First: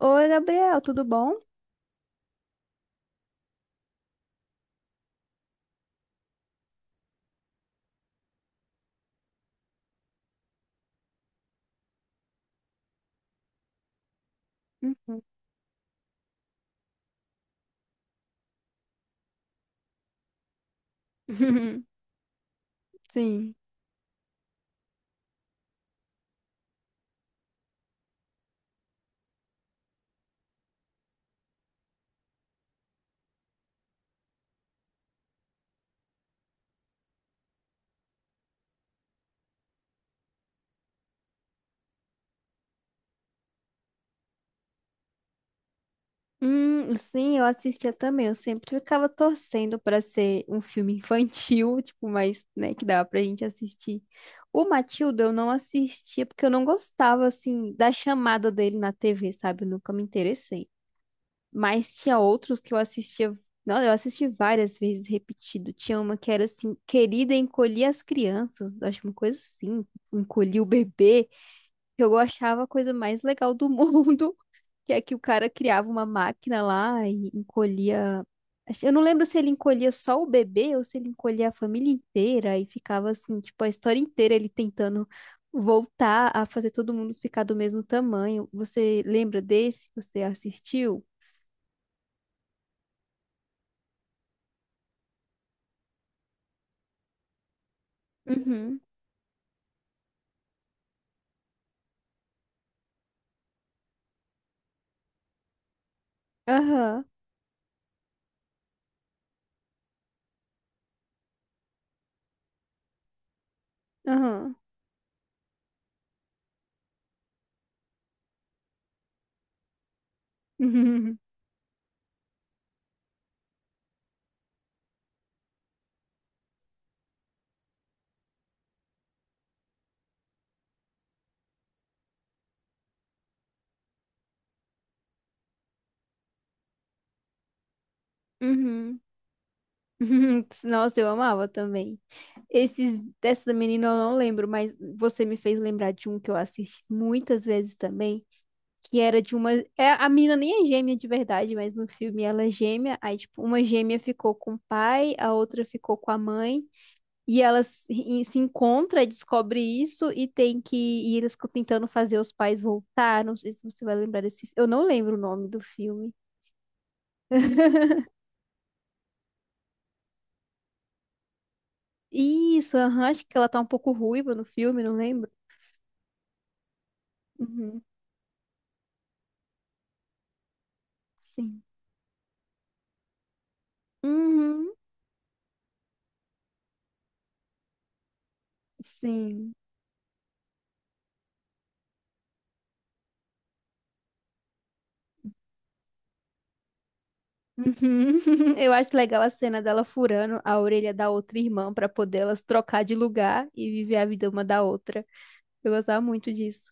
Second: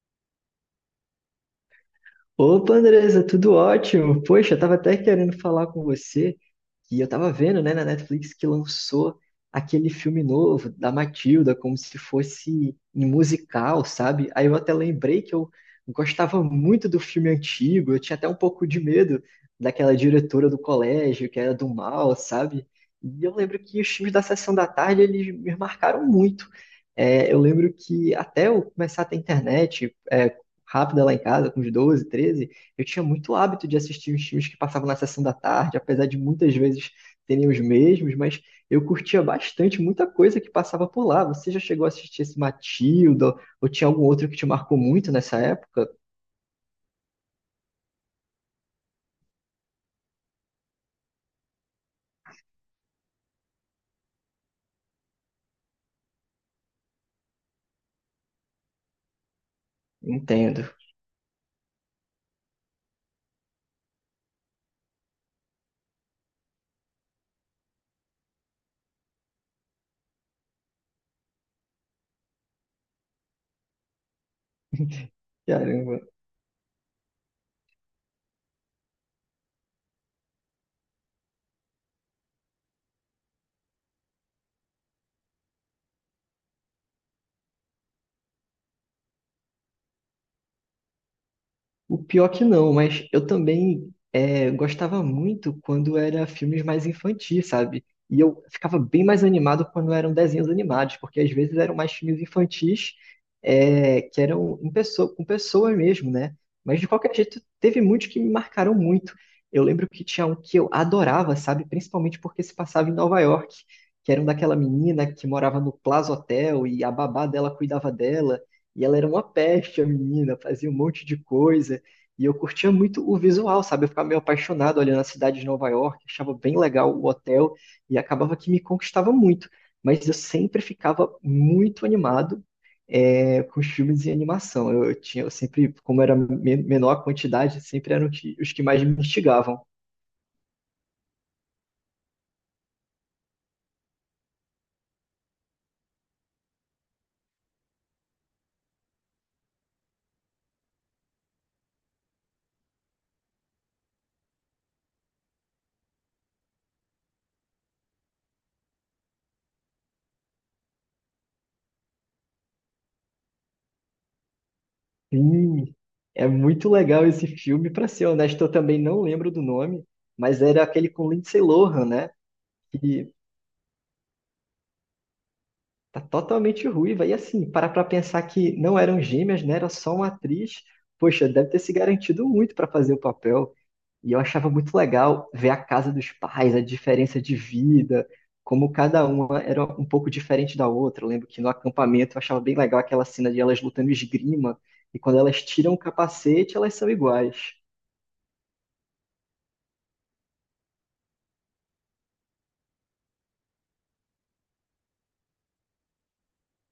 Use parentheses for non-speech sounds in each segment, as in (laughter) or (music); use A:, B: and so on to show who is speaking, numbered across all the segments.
A: Oi, Gabriel, tudo bom?
B: Opa, Andresa, tudo ótimo. Poxa, eu tava até querendo falar com você que eu tava vendo, né, na Netflix que lançou aquele filme novo da Matilda, como se fosse um musical, sabe? Aí eu até
A: Uhum.
B: lembrei que eu gostava muito do filme antigo, eu tinha até um pouco de medo daquela diretora do colégio, que era do
A: (laughs)
B: mal, sabe? E eu
A: Sim.
B: lembro que os filmes da Sessão da Tarde, eles me marcaram muito. É, eu lembro que até eu começar a ter internet, rápida lá em casa, com uns 12, 13 eu tinha muito hábito de assistir os filmes que passavam na sessão da tarde, apesar de muitas vezes terem os mesmos, mas eu curtia bastante muita coisa que passava por lá. Você já chegou a assistir esse Matilda? Ou tinha algum outro que te marcou muito nessa época?
A: Sim, eu assistia também. Eu sempre ficava torcendo para ser um filme infantil, (laughs) tipo, mas, né, que dava pra gente assistir. O Matilda eu não assistia porque eu não gostava, assim, da chamada dele na TV, sabe? Eu nunca me
B: Entendo.
A: interessei. Mas tinha outros que eu assistia. Não, eu assisti várias vezes repetido. Tinha uma que era assim, Querida, encolhi as crianças. Acho uma coisa assim, encolhi o bebê. Eu achava a coisa mais legal do mundo, (laughs) que é
B: (laughs)
A: que o cara criava
B: Caramba.
A: uma máquina lá e encolhia. Eu não lembro se ele encolhia só o bebê ou se ele encolhia a família inteira e ficava assim, tipo, a história inteira ele tentando voltar a fazer todo mundo ficar do mesmo tamanho. Você lembra desse? Você assistiu?
B: O pior que não, mas eu também gostava muito quando era filmes mais infantis, sabe? E eu ficava
A: Uhum.
B: bem mais animado quando eram desenhos animados, porque às vezes eram mais filmes infantis que eram em pessoa, com pessoas mesmo, né? Mas de
A: Aham,
B: qualquer jeito, teve muitos que me marcaram muito. Eu lembro que tinha um que eu adorava, sabe? Principalmente porque se passava em Nova York, que era um
A: aham.
B: daquela menina que morava no Plaza Hotel e a babá dela cuidava dela. E ela era uma peste, a menina, fazia um monte
A: (laughs)
B: de coisa. E eu curtia muito o visual, sabe? Eu ficava meio apaixonado olhando a cidade de Nova York, achava bem legal o hotel e acabava que me conquistava muito. Mas eu sempre ficava muito animado com os filmes de animação. Eu tinha eu sempre, como era menor a quantidade, sempre eram os que mais me
A: Uhum.
B: instigavam.
A: (laughs) Nossa, eu amava também. Esses dessa da menina eu não lembro, mas você me fez lembrar de um que eu assisti muitas vezes também, que era de uma, a menina nem é gêmea de verdade, mas no filme ela é gêmea, aí tipo, uma gêmea ficou com o pai, a outra ficou com a mãe, e elas se e se encontram, e descobre isso e tem que e eles ficam tentando fazer os pais voltar, não sei se você vai lembrar desse, eu não lembro o nome do
B: Sim,
A: filme.
B: é muito legal esse filme. Para
A: (laughs)
B: ser honesto, eu também não lembro do nome, mas era aquele com Lindsay Lohan, né?
A: Isso, aham, acho que ela tá um pouco ruiva no filme, não lembro.
B: Tá totalmente ruiva. E assim, parar
A: Uhum.
B: pra pensar que não eram gêmeas, né? Era só uma atriz. Poxa, deve ter
A: Sim.
B: se garantido muito pra fazer o papel. E eu achava
A: Uhum.
B: muito legal ver a casa dos pais, a diferença de vida, como cada uma
A: Sim.
B: era um pouco diferente da outra. Eu lembro que no acampamento eu achava bem legal aquela cena de elas lutando esgrima, e quando elas tiram o capacete, elas são iguais.
A: Uhum. (laughs) Eu acho legal a cena dela furando a orelha da outra irmã pra poder elas trocar de lugar e viver a vida uma da outra. Eu gostava muito disso.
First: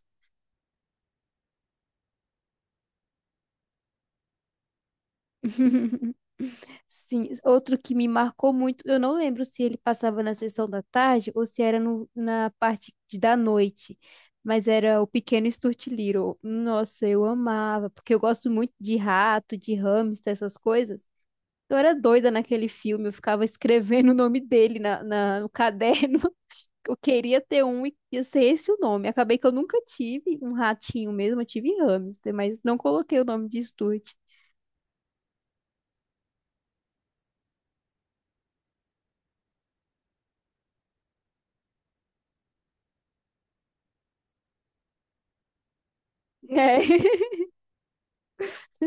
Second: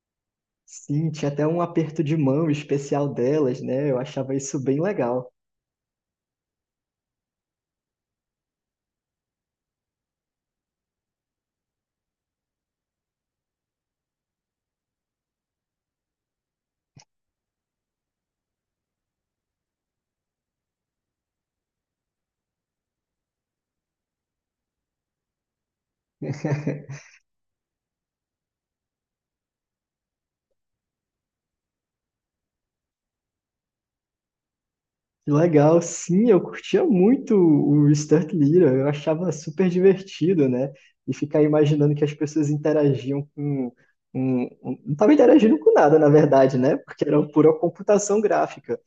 B: Sim, tinha até um aperto de mão especial delas, né? Eu achava isso bem legal.
A: (laughs) Sim, outro que me marcou muito, eu não lembro se ele passava na sessão da tarde ou se era na parte da noite, mas era o Pequeno Stuart Little. Nossa, eu amava, porque eu gosto muito de rato, de hamster, essas coisas. Eu era doida naquele filme, eu ficava escrevendo o nome dele no caderno. (laughs) Eu
B: (laughs)
A: queria ter um e ia ser esse o nome. Acabei que eu nunca tive um ratinho mesmo, eu tive hamster, mas não coloquei o nome de Stuart.
B: Que legal, sim, eu curtia muito o Sturt Little, eu achava super divertido, né? E ficar imaginando que as pessoas interagiam com. Não estava interagindo com nada, na verdade, né?
A: É.
B: Porque era
A: (laughs)
B: pura computação gráfica.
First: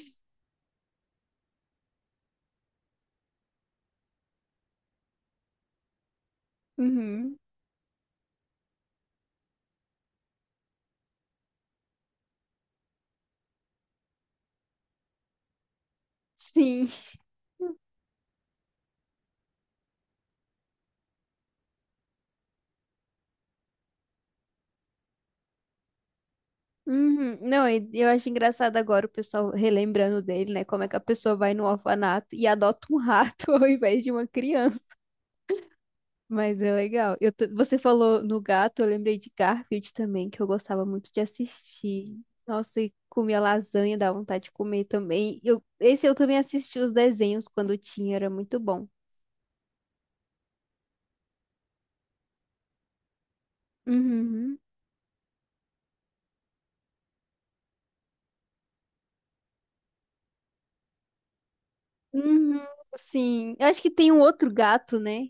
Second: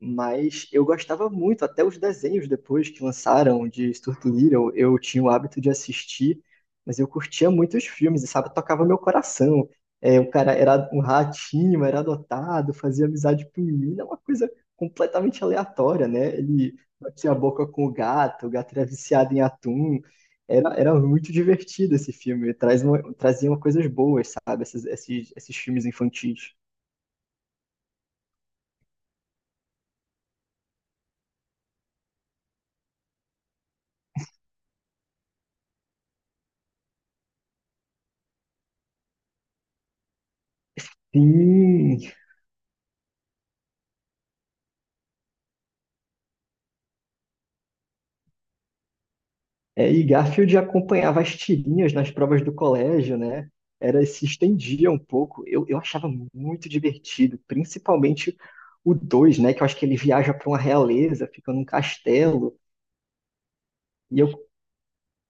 B: Mas eu gostava muito, até os desenhos depois que lançaram de Stuart Little, eu tinha o hábito de assistir, mas eu
A: Uhum.
B: curtia muito os filmes, e sabe, tocava meu coração. É, o cara era um ratinho, era adotado, fazia amizade com menina, uma coisa completamente aleatória, né? Ele
A: Sim.
B: batia a boca com o gato era viciado em atum. Era muito divertido esse filme, traz uma, trazia coisas boas, sabe, esses filmes infantis.
A: Uhum. Não, e eu acho engraçado agora o pessoal relembrando dele, né? Como é que a pessoa vai no orfanato e adota um rato (laughs) ao invés de uma criança. Mas é legal. Você falou no gato, eu lembrei de Garfield também, que eu gostava muito de
B: Sim,
A: assistir. Nossa, e comia lasanha, dava vontade de comer também. Esse eu também assisti os desenhos quando tinha, era muito bom.
B: é, e Garfield acompanhava as tirinhas nas provas do colégio, né? Era, se
A: Uhum.
B: estendia um pouco. Eu achava muito divertido, principalmente o 2, né? Que eu acho que ele viaja para uma realeza, fica num castelo.
A: Uhum, sim. Eu acho que tem um
B: E eu,
A: outro gato, né?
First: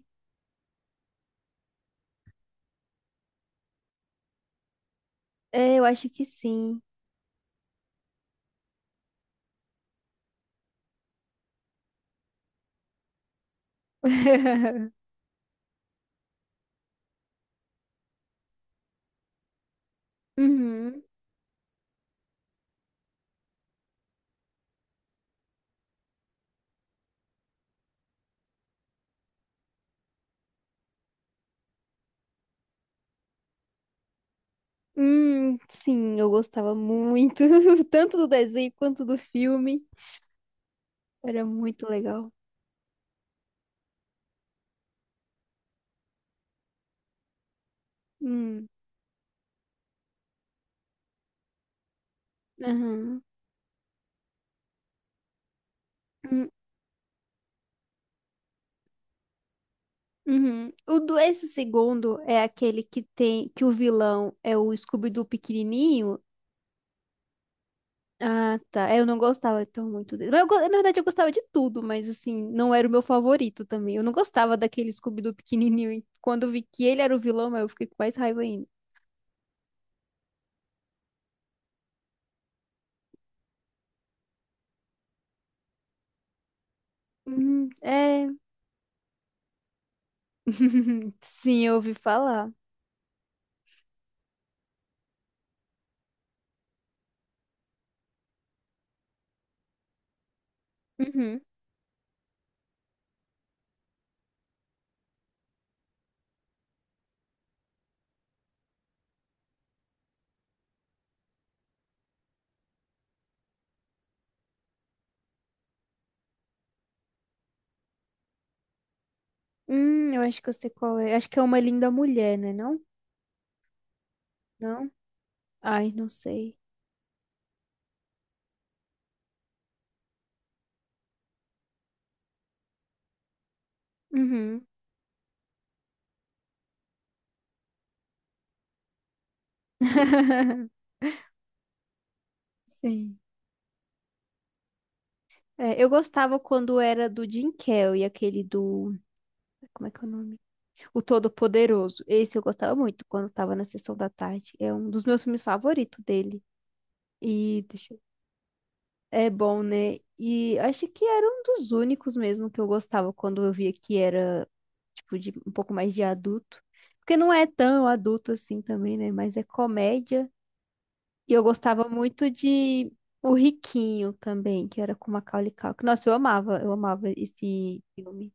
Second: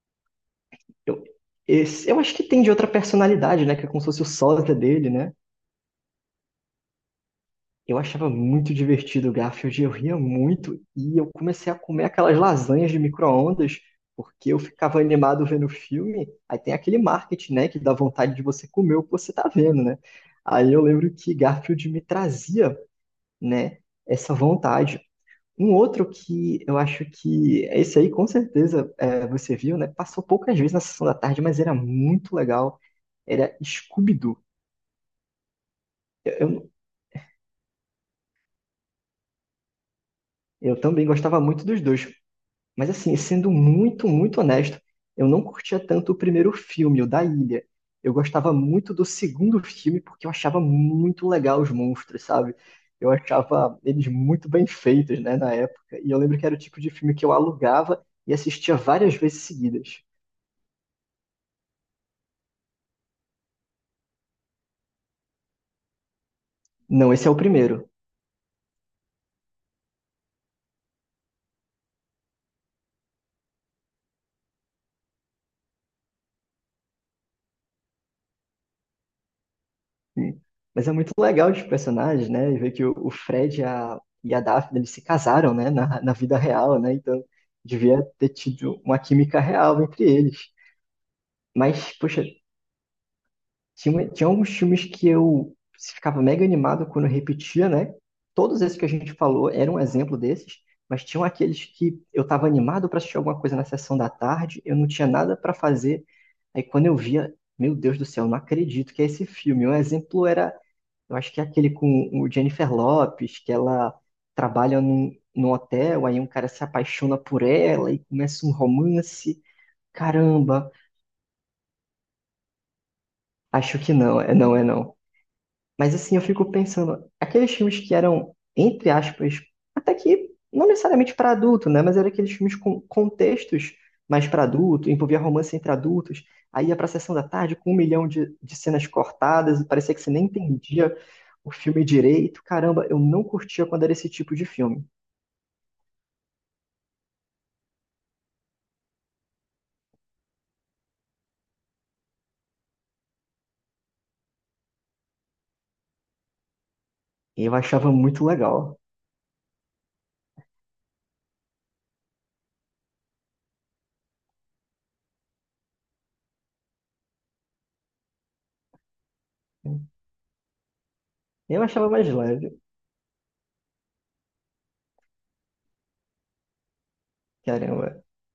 B: eu, eu acho que tem de outra personalidade, né? Que é como se fosse o sósia dele, né?
A: É, eu acho que sim.
B: Eu achava muito divertido o Garfield, eu ria muito e eu comecei a comer aquelas lasanhas de micro-ondas porque eu ficava
A: (laughs)
B: animado vendo o filme. Aí tem aquele marketing, né, que dá vontade de você comer o que você tá vendo, né? Aí eu
A: Uhum.
B: lembro que Garfield me trazia, né, essa vontade. Um outro que eu acho que esse aí com certeza você viu, né? Passou poucas vezes na sessão da tarde, mas era muito legal. Era Scooby-Doo.
A: Sim, eu
B: Eu, eu
A: gostava muito, (laughs) tanto do desenho quanto do filme.
B: eu também gostava
A: Era
B: muito dos
A: muito
B: dois.
A: legal.
B: Mas assim, sendo muito, muito honesto, eu não curtia tanto o primeiro filme, o da Ilha. Eu gostava
A: Hum,
B: muito do segundo filme porque eu achava muito legal os monstros, sabe? Eu
A: aham.
B: achava eles muito bem feitos, né, na época. E eu lembro que era o tipo de filme que eu alugava e assistia várias vezes seguidas.
A: Uhum. O do esse segundo é aquele que tem que o vilão é o Scooby-Doo pequenininho.
B: Não, esse é o primeiro.
A: Ah, tá. É, eu não gostava tão muito dele. Mas na verdade, eu gostava de tudo, mas assim, não era o meu favorito também. Eu não gostava daquele Scooby-Doo pequenininho. E quando eu vi que ele era o vilão, eu fiquei com mais raiva ainda.
B: Hum. Mas é muito legal os personagens, né? E ver que o Fred e a Daphne, eles se casaram, né, na, na vida real, né? Então devia
A: É.
B: ter tido uma química real entre eles.
A: (laughs) Sim, eu
B: Mas,
A: ouvi
B: poxa,
A: falar.
B: tinha alguns filmes que eu ficava mega animado quando eu repetia, né? Todos esses que a gente falou eram um exemplo desses, mas tinham
A: Uhum.
B: aqueles que eu estava animado para assistir alguma coisa na sessão da tarde, eu não tinha nada para fazer. Aí quando eu via, meu Deus do céu, não acredito que é esse filme. Um exemplo era, eu acho que é aquele com o Jennifer Lopez, que ela trabalha num, num hotel, aí um cara se apaixona por ela e começa um romance.
A: Eu acho que eu sei
B: Caramba,
A: qual é. Acho que é uma linda mulher, né? Não?
B: acho que não, é não, é
A: Não?
B: não.
A: Ai,
B: Mas
A: não
B: assim, eu fico
A: sei.
B: pensando, aqueles filmes que eram, entre aspas, até que não necessariamente para adulto, né? Mas eram aqueles filmes com contextos mais para
A: Uhum.
B: adulto, envolvia romance entre adultos, aí ia pra sessão da tarde com um milhão de cenas cortadas, e parecia que você nem
A: (laughs)
B: entendia o filme direito. Caramba, eu
A: Sim.
B: não curtia quando era esse tipo de filme.
A: É, eu gostava quando era do Jim Carrey, aquele do. Como é que é o nome? O Todo-Poderoso. Esse eu gostava muito quando tava na sessão da tarde. É um dos meus filmes favoritos dele.
B: Eu
A: E
B: achava
A: deixa eu...
B: muito legal.
A: É bom, né? E acho que era um dos únicos mesmo que eu gostava quando eu via que era, tipo, de, um pouco mais de adulto. Porque não é tão adulto assim também, né? Mas é comédia. E eu
B: Eu
A: gostava
B: achava mais
A: muito
B: leve,
A: de O Riquinho também, que era com Macaulay Culkin. Nossa, eu amava esse
B: caramba.
A: filme.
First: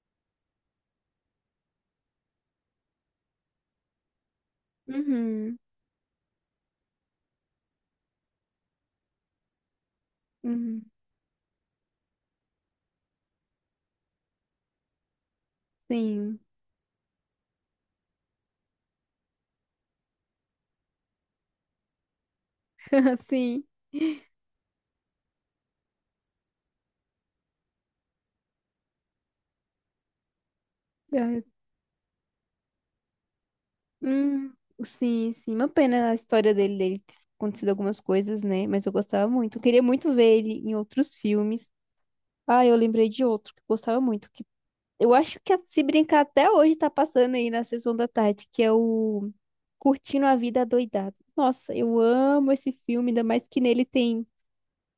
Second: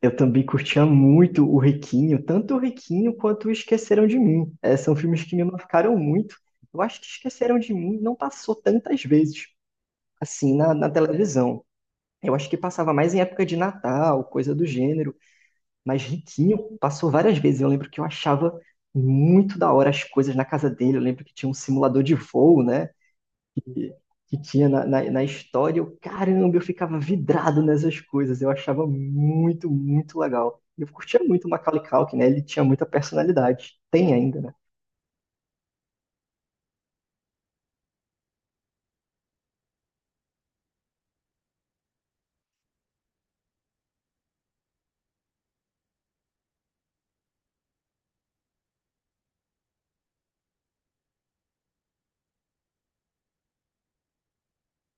B: Eu também curtia muito o Riquinho, tanto o Riquinho quanto o Esqueceram de Mim. É, são filmes que me
A: Uhum,
B: marcaram muito. Eu acho que Esqueceram de Mim não passou tantas vezes assim na,
A: uhum,
B: na televisão. Eu acho que passava mais em época de Natal, coisa do gênero, mas
A: sim,
B: Riquinho passou várias vezes. Eu lembro que eu achava muito da hora as coisas na casa dele. Eu lembro que tinha um simulador de voo, né?
A: (laughs) sim.
B: que, que tinha na, na, na história. Eu, caramba, eu ficava vidrado nessas coisas. Eu achava muito, muito legal. E eu curtia
A: Ah,
B: muito o Macaulay Culkin, né? Ele tinha muita personalidade. Tem ainda,
A: hum,
B: né?
A: sim, sim. Uma pena a história dele ter acontecido algumas coisas, né? Mas eu gostava muito. Eu queria muito ver ele em outros filmes. Ah, eu lembrei de outro que eu gostava muito. Que eu acho que se brincar até hoje tá passando aí na sessão da tarde, que é o Curtindo a Vida Adoidado. Nossa, eu amo esse filme, ainda mais que nele tem.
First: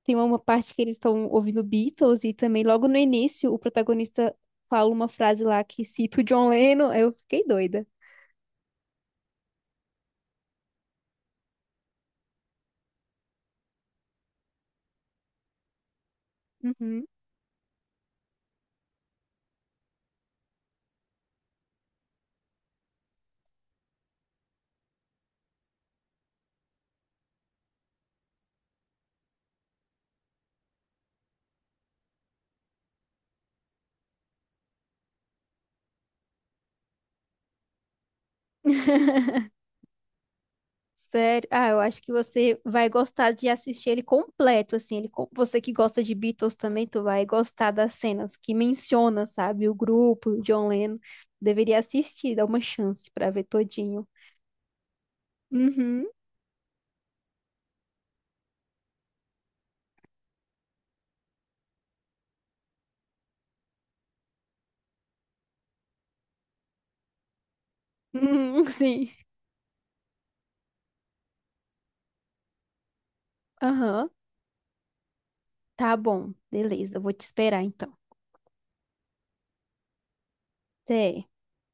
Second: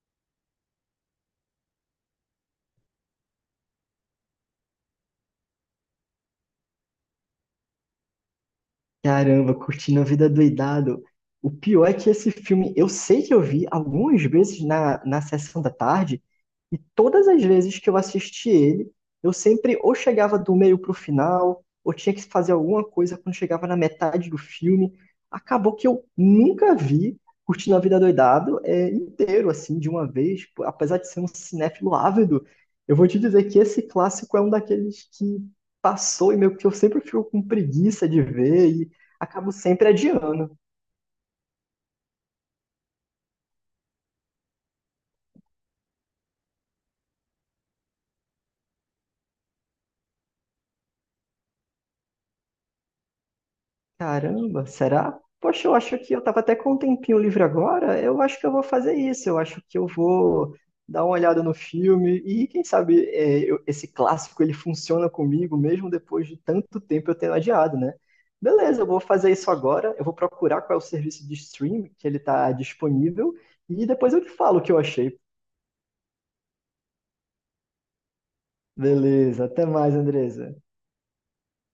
A: Tem uma parte que eles estão ouvindo Beatles e também logo no início o protagonista fala uma frase lá que cita o John Lennon. Aí eu fiquei doida.
B: Caramba, curtindo a vida doidado. O pior é que esse filme, eu sei que eu vi algumas vezes na, na sessão da tarde, e
A: Uhum.
B: todas as vezes que eu assisti ele, eu sempre ou chegava do meio pro final, ou tinha que fazer alguma coisa quando chegava na metade do filme. Acabou que eu nunca vi Curtindo a Vida Doidado inteiro, assim, de uma vez. Pô, apesar de ser um cinéfilo ávido, eu vou te dizer que esse clássico é um daqueles que passou e meio que eu sempre fico com preguiça de ver.
A: (laughs)
B: Acabo sempre adiando.
A: Sério? Ah, eu acho que você vai gostar de assistir ele completo, assim. Você que gosta de Beatles também, tu vai gostar das cenas que menciona, sabe? O grupo, o John Lennon. Deveria assistir, dar uma chance pra ver todinho.
B: Caramba, será? Poxa, eu acho
A: Uhum.
B: que eu tava até com um tempinho livre agora. Eu acho que eu vou fazer isso. Eu acho que eu vou dar uma olhada no filme e quem sabe esse clássico ele funciona comigo mesmo depois de tanto tempo eu tendo adiado, né?
A: Uhum, (laughs)
B: Beleza, eu vou
A: sim.
B: fazer isso agora. Eu vou procurar qual é o serviço de stream que ele tá disponível e
A: Aham.
B: depois eu te falo o que eu achei.
A: Tá bom. Beleza, eu vou te esperar então.
B: Beleza, até mais, Andresa.
A: Até.